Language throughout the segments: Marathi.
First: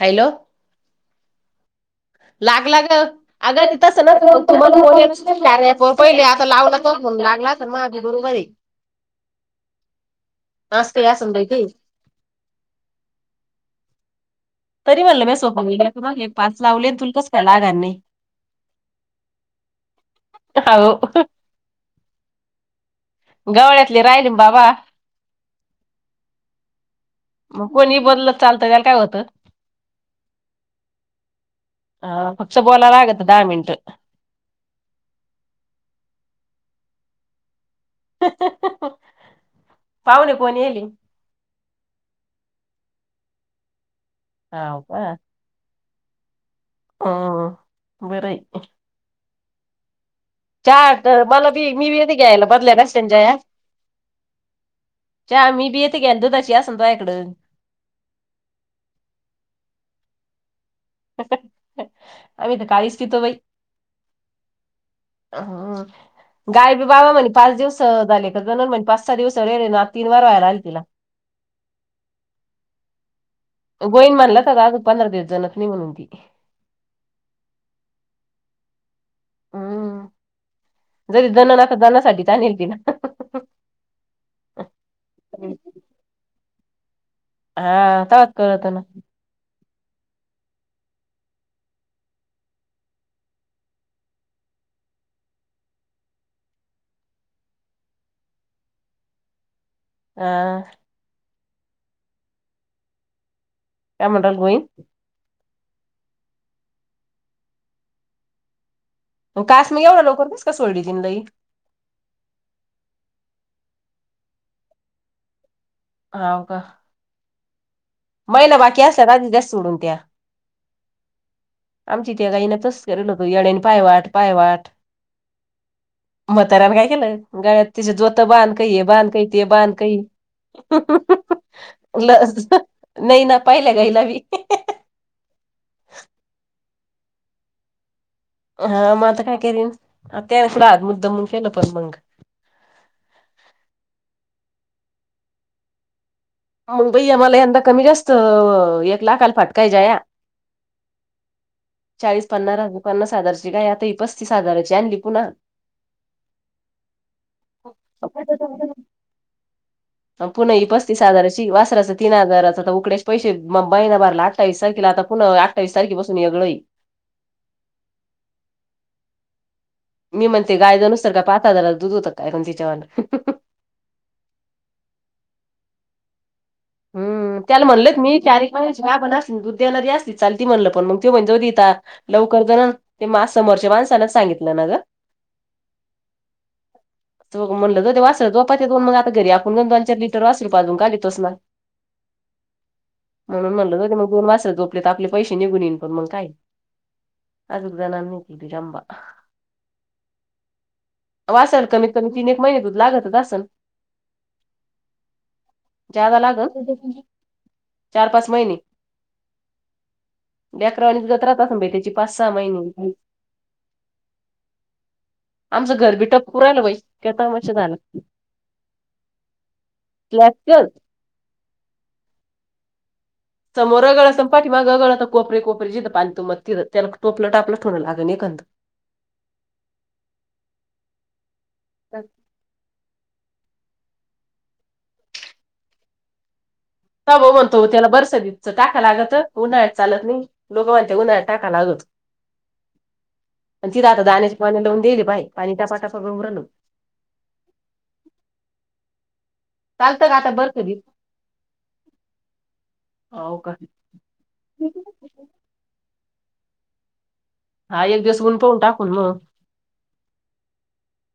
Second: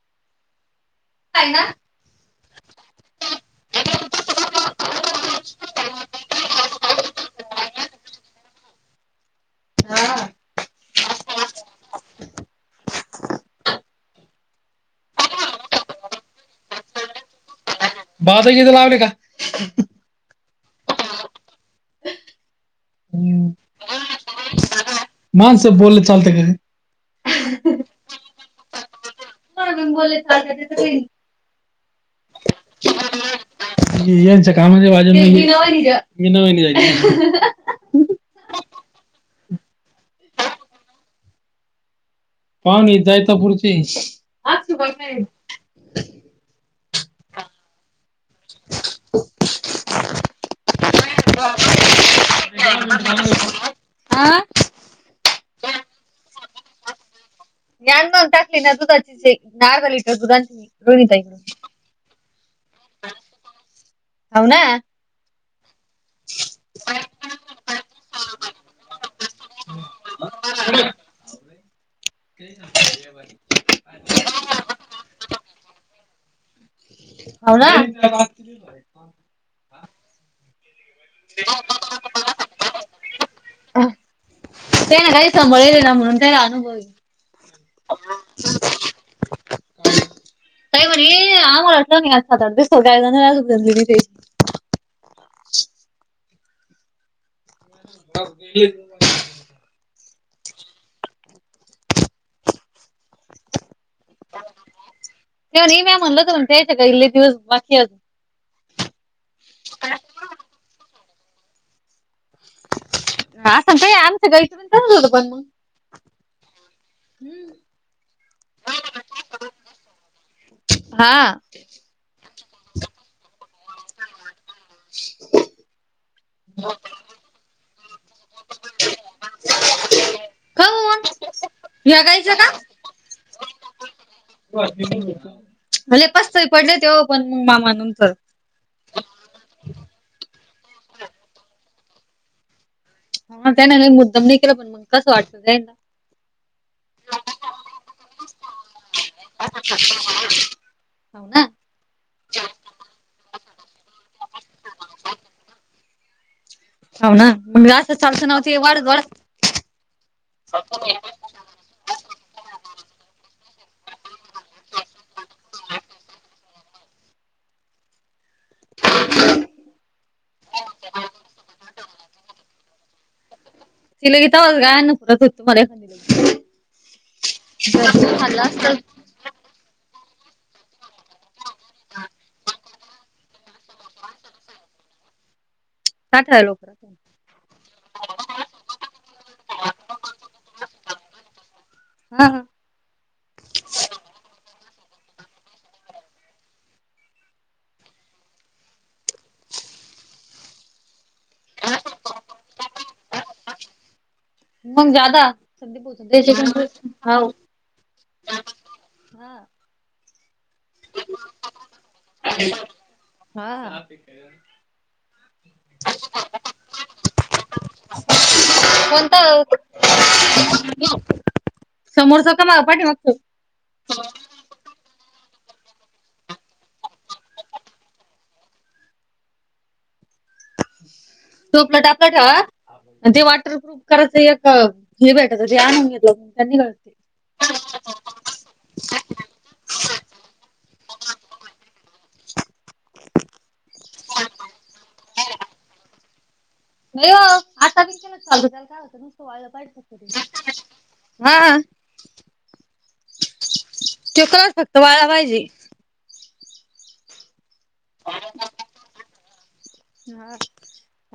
हॅलो का ना लागला ग अग त तस ना त पहिले, आता लावलाण लागला माजे बरोबर आहे. हा मस्त असल बाई काही तरी म्हणलं मी सोपव गेलं, तू एक पाच लावले तुला कस काय लागायले नाही. भातं - गितं लावले का? हो गवाळ्यातली राहिली ना बाबा. माणसं बोलव चालत गं मग कोणी बोललं तरी चालतं, त्याला काय होतं. म्हणून बोलले चालतं त्याचं काही ह फक्त बोलला लागत दहा मिनिट. यांच कामाची बाजून मग मीना वाहिनी आहे. मिनिटं पाहुणे कोणी येली? पाहुणे जैतापूर चे आहे. हव का? अह बर आहे की [unintelligible] चाहा मला बी मी बी येते घ्यायला बदल्यालाच [unintelligible] चहा मी बी येते घेन दुधाशी असेल [unintelligible] इकडं या न मग टाकते ना दुधाची जे अर्धा लिटर दुधात रोहिणी ताई आम्ही तर काळीच पितो हाव ना अ गाय बी बाबा म्हणे पाच दिवस झाले जनन म्हणे पाच सहा [unintelligible] ना तीन वार राय राहिल तिला बा गोईन म्हनला तर अग पंधरा दिस जणत नाही म्हूनन ती हाव ना. हम्म जरी जणन आता जनासाठीच आणील तीला त्या ना काही सभळले ना म्हणून त्याला अनुभव येईल हा तेव्हाच कळत ना काय म्हणे आम्हाला असलं नाही [unintelligible] [inaudible] हा. काय म्हटल गोईंन तेव्हा मी म्हणलं तर मानते त्या गाई लय दिवस बाकी हात मग कास मी येव ना लवकरचस का सोडली जिनलाई [unintelligible] हाव का हम्म. बैल बाकी अस राजदस सोडून त्या हा आमची त्या गाईनाच [unintelligible] पाय वाट पाय वाट म्हाताऱ्याने काय केलं गळ्यात तिच्या जोत त बांध काही ये बांध काही ते बांध काही काऊन ह्या ल गाईचं का? नाही ना पाहिल्या गाईला मी भले पास्तरी पडले तेव पण मग मामा नंतर. हा मग आता काय करीन त्याफूड आग मुद्दामुन केेल पण मंग हा त्यानं काय मुद्दाम नाही केला पण मग कसं वाटतंय होऊन बाई आम्हाला यंदा कमी जास्त एक लाखाला फटका आहे जया हाव ना. चाळीस पन्नास ह पन्नास हजारची गाय आता ही पस्तीस हजाराची आणली पुन्हा हाव ना [unintelligible] वाढत वाढत अहो पुन्हा ही पस्तीस हजाराची ची वासराचं तीन हजाराच आता उकडेश पैसे बैना भारला अठ्ठासारखला आता पुन्हा अठ्ठावीस तारखे पासून वेगळय [inaudible] मी म्हणते गाय जणूसर का पाहता जला दुध होतं काय तीच्यावाण [unintelligible] हम् त्याला म्हणलेत जर मी खाल्लं तारीख असतं [unintelligible] दुध देणारी असती चालत म्हणलं पण मग ते [unintelligible] लवकर जण ते म आज समोरच्या माणसानच सांगितलं ना ग [unintelligible] तो म्हणलं त ते वासर [unintelligible] आपण पण दोन चार लिटर वासरू पाजून काढतोच ना ह ह म्हणून म्हटलं त ते मग दोन वाचत झोपले तर आपले पैसे निघून येन पण मग काय अदा ननी कली कबा वासाल कमीत कमी तीन एक महिने दूध लागत अससन मग जादा सधी ज्यादा लागल. पच चार पाच महिने हा अकरावाली तुझा त्रात असून बा त्याची पाच सहा महिने हा [unintelligible] कोणत झाला समोरच का माग पाठी मागतो च मोरा पाठी माग गगळ आता कोपरे कोपरे जथं पाांतो मग तिं त्याला टोपलं टापलं ठोवं लाग एक तो प्लटा आपला ठेवा आणि ते वॉटरप्रुफ करायचं एक हे भेटायचं जे आणून घेतलं त्यांनी तम तो तेला बसदत टाका लागत उन्हाळत चालत नाही लोकन ते उन्हाळ्या टाका लागत तिथं आता दाण्याची पाणी लावून दिली बाय पाणी टासा टासा उ राल नाइ ओ आता बी केलं चालू चाल काय होतं न चालतं का आता तो बरसदीत वा हा आ हो का [unintelligible] हा एक दिवस गुणपवून टाकून मग ह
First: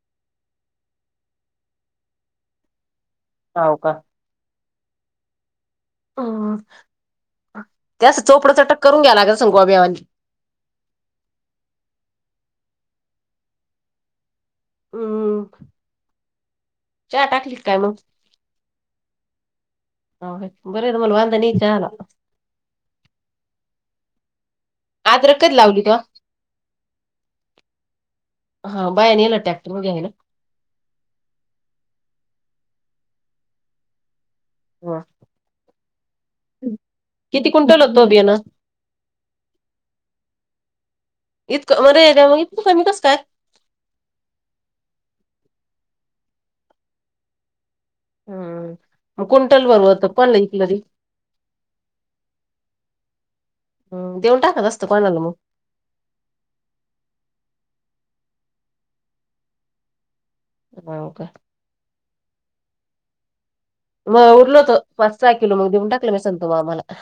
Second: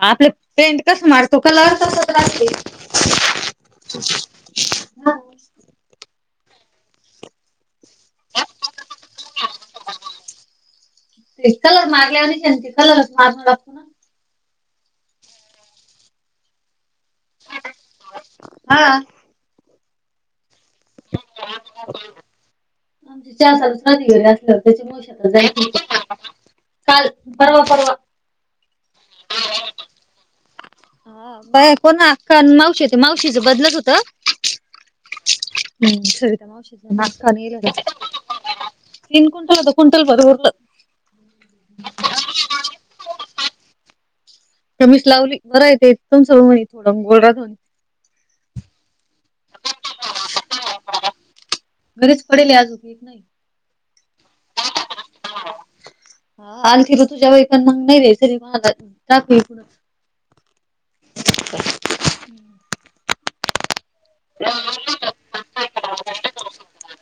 आपलं पेंट कस मारतो कलर तसच राहते हो का [inaudible] हम्म त्यास चोपड च टक करून घ्यालाग सं गोवाबिवाांनी कलर मागल्यावर ते कलरच माग लागतो हम्म चहा टाकलीत काय मग हा. बर मला वांता नाही चला चार सल सा घरी असलं त्याची मश अद्रक कधी जायची लावली का काल परवा परवा हा बायानेल टॅक्टर मगे आहे ना बा कोण ना मावशी होती मावशीचं बदलच होत ना किती क्विंटल होतो बियाणं [unintelligible] [inaudible] इतकं [unintelligible] इतकं कमी कसतय कमीच लावली बरय ते एकदम सगळ म्हणी थोडं गोलरध होनी हम कुंटल बरवत पण एकलरी [inaudible] [unintelligible] [unintelligible] [unintelligible] हाऊ काय [unintelligible] म उरल ओत पास सा किलो म देऊन टाकल संतू मामाला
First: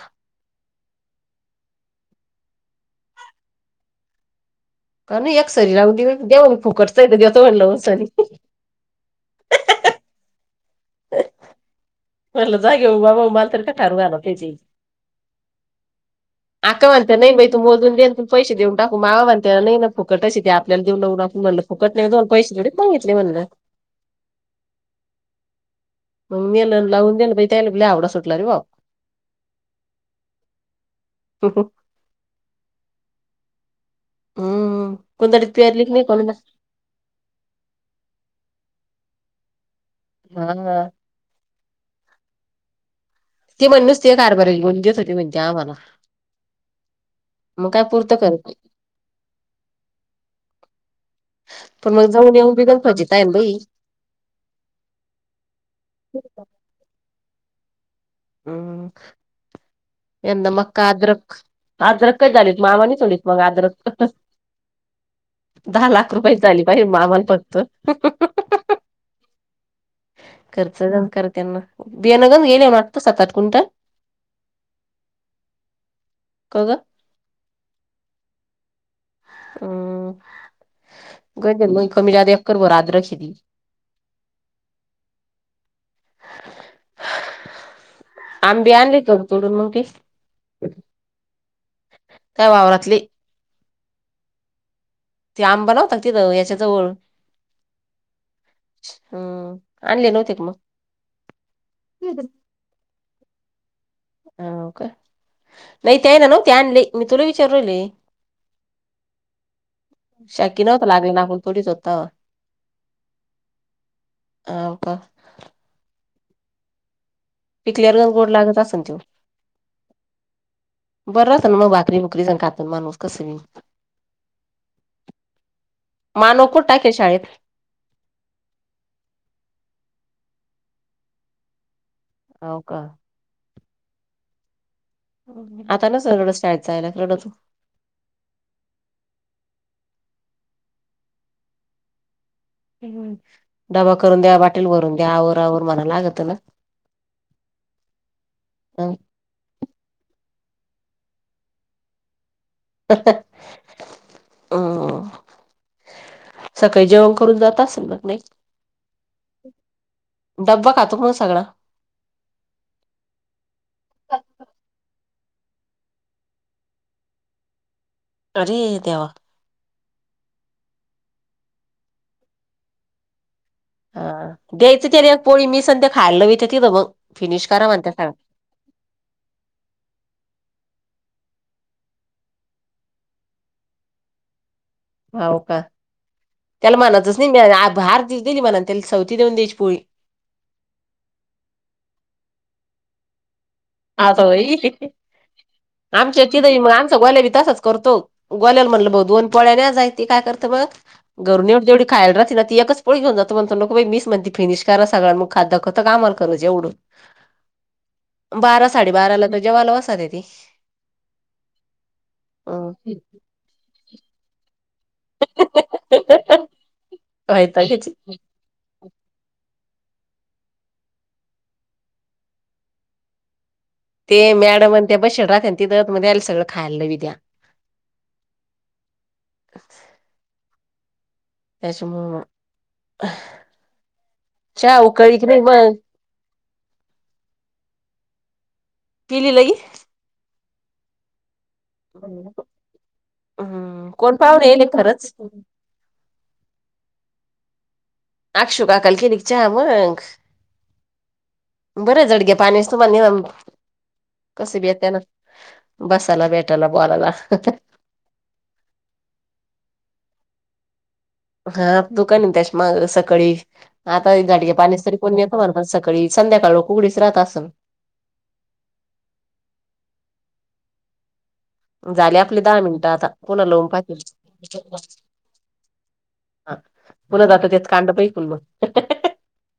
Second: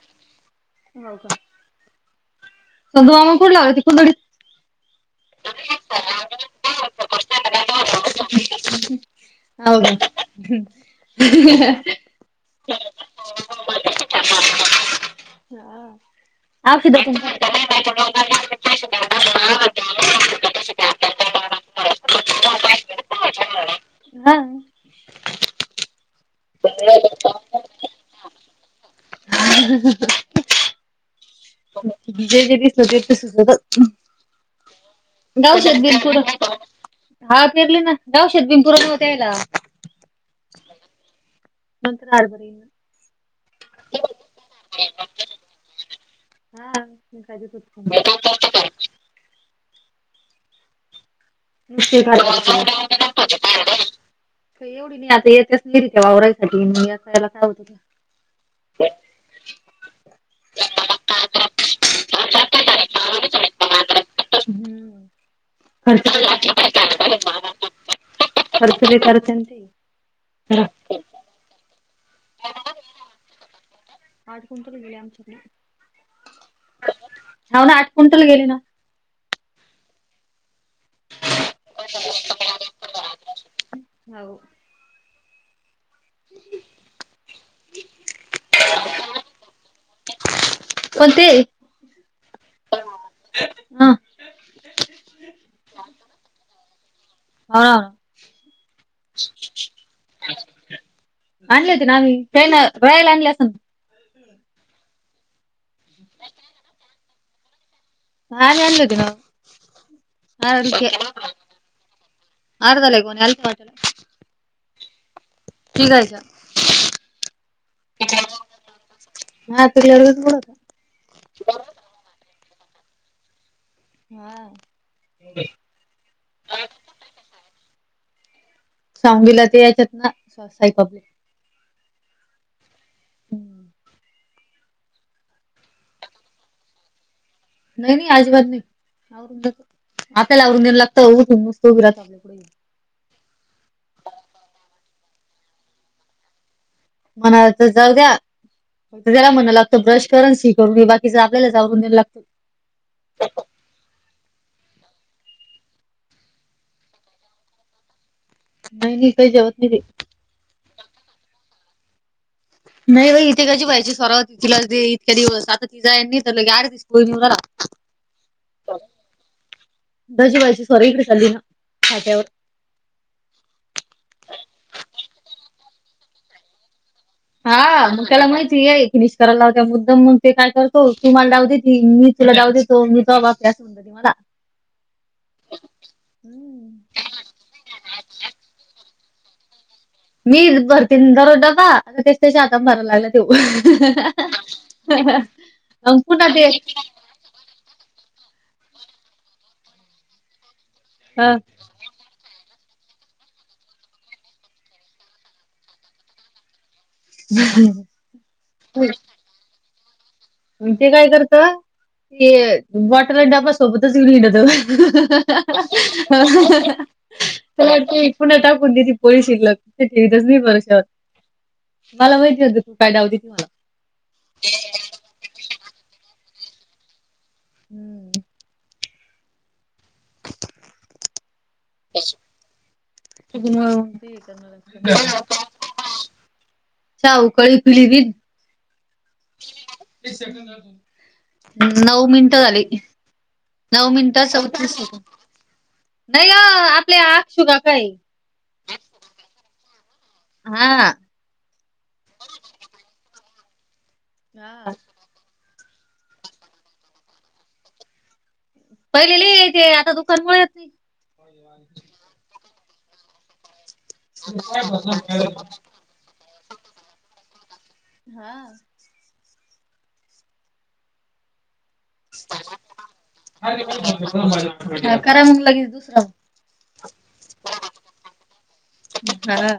हो का सधू मामाण कोठ लाग त को का नाही एक सरीरा राव देव म फुकटच आहे द्याेतो म्हणलं म्हन सरी [unintelligible] म्हलं जागेऊ बाबाऊ माल तर का ठरू आण ते [unintelligible] आा हा औषध म्हत ना नाही कुंपण बाई तूमून देऊ त पैसे देऊन काकू मावाण त्याला नाही ना फुकटचशी ते आपल्याला देऊ लऊाून म्हणलं फुकट नाही दोन पैसेवेच मागितले म्हणलं हा मग नेल लावून देलं त्याला आवडा सुटला रे भाऊ [unintelligible] जे जे दिसलंजेक्ट सु होत तर हम् गावशेत बिन पुर हा पेरले ना गावशेत बिन पुर नव्हत्या यायला हां नंतर आडबर ते म्हणस ते हरभरे घेऊन देत होते म्हणती आम्हाला ना मग हा काय पुरतं करत नाही [unintelligible] [unintelligible] पण एवढी मग जाऊन येऊन बी गणपतीत आहे ना बाई नाही आता येतच नाही रित्या वावरायसाठी म असायला काय होत हम यंदा मग का अदरक आदरकच झालेत मामानी सोडीत मग अदरक हम्म. दहा लाख खर्च रुपयाची झाली पाहिजे मामान फक्त खर्च लय करते ना ते. खर्च करत यांना बियाण घ गेले आट सात, आठ क्विंटल अज कोणंतरी विला आमच नाही कघ हाव ना आठ क्विंटल गेली ना हम मग कमीळा एकर बर आद्रक शेती हाव. आंबी आणली का तोडून मग ते कोते त्या वावरातले हा ते आंब नव्हता का तिथं याच्या जवळ हा हम्म आणले नव्हते क मग वळेला आणली अस ना हो का नाही ते आहे ना न ते आणले मी तुला विचारूल राहिले आम्ही आणले होते ना शाकी नव्हता लागला ना [unintelligible] आपण थोडीच होत तवा. आठ झालं कि आणि [unintelligible] हाव का ठीक आहे जा पिकल्यावर गोड लागत असन त्यो हा तुझ्यावरच बोलत बरंच ना मग बाकरी, बुकरी जाण खातात माणूस कसं बी हा मानो कॊठाक शाळेत सांला ते याच्यात ना साई पबली हाव का हम्म आता नसल रडत शाळेत जायला रडतच नाही, नाही अजिबात नाही आवरु आपल्याला आवरून द्यायला लागतं विराजच डबा करून द्या बाटील भरून द्या आवरआवर म्हणा लागत ना. म्हणाला तर जाऊ द्या. त्याला म्हण लागतं ब्रश करून शी करून हे बाकीच आपल्याला जावरून द्यां लागतं. हम्म. सकाळी जेवण करून जात असेल कि नाही. नाही नाही काही जेवत ती. ड्ब्बा खातो पण सगळा. नाही बाई इथे कशी पाहिजे सोराव होती तिला इके दिवस आता ति जाय तर. [inaudible] [unintelligible] अरे देवा! दजीबाजी सॉरी इकडे चालली ना खात्यावर. हा द्यायचं तरी एक पोळी मी संध्या खायला वितं तिथं मग. फिनिश करा म्हणत्या हा सगळा. त्याला माहितीय आहे कि नाही.. कराय लाव त्या मुद्दम म्हणून ते काय करतो तुम्हाला डाव देते मी तुला डाव देतो मी त बा.. [inaudible] हो का त्याला म्हनातच नाही बाहरसली म्हना त्याला सवती देऊन द्यायची पोळी. मी भरते दररोज डबा तेच त्याच्या हातन भराय लागल्यात. असं होई [inaudible] आमच्या चि मग आमचा गोल्या बी तसाच करतो. गोल्याला म्हटलं भाऊ दोन पोळ्या न्या जाय त काय करतं मग घर ए जेवढी. खायला ती एकच पोळी घेऊन जातो म्हणतो मीच म्हणते फिनिश करा सगळं मग खात दाखवतो कामाल कराल जेवढं. ह [unintelligible] बारा साडेबाराला त जेवला बसाते ती. ते काय करत ते बॉटल आणि डब्बा सोबतच घेऊन हिंडत. तुला वैतागच ये. ते इकून टाकून देतील. कोळी शिरल ठेतच नाही भरोशावर मला माहिती हो तू काय डावती देती मला. ते मॅडम त्या बशेल राहत्याना तिथं दत मध्येयला सगळं खायला विद्या. हम्म. त्याच्यामुळे. त्यांना. उकळली की नाही मग जाऊबाई भिली त. पिली लगी. नऊ मिनिटं झाली नऊ हम्म कोण मिनिट पाहुणे येले चौतीस सेकंद. खरंच. नाही अ आपले अकसू काका हाय. अक्षशू काकाला केला कि चहा मग. हा. बर जड घ्या पाणीस तुम्हाला कसे बी आहे त्यांना. बसायला भेटाला बोलाला. पहिलेले तेे आता दुकानमुळे य हा दुकान आहे त्याच्या मग सकाळी आता झाडीच्या पाण्यास तरी कोणी येतो मला पण सळी सकाळी संध्याकाळ उघडीच राहत असून. हा. झाले आपली दहा मिनिटं आता पुन्हा लावून पाहते. हा करा मग लगेच दुसरा. हा पुन्हा जात तेच कांड बयकुण मग. हा.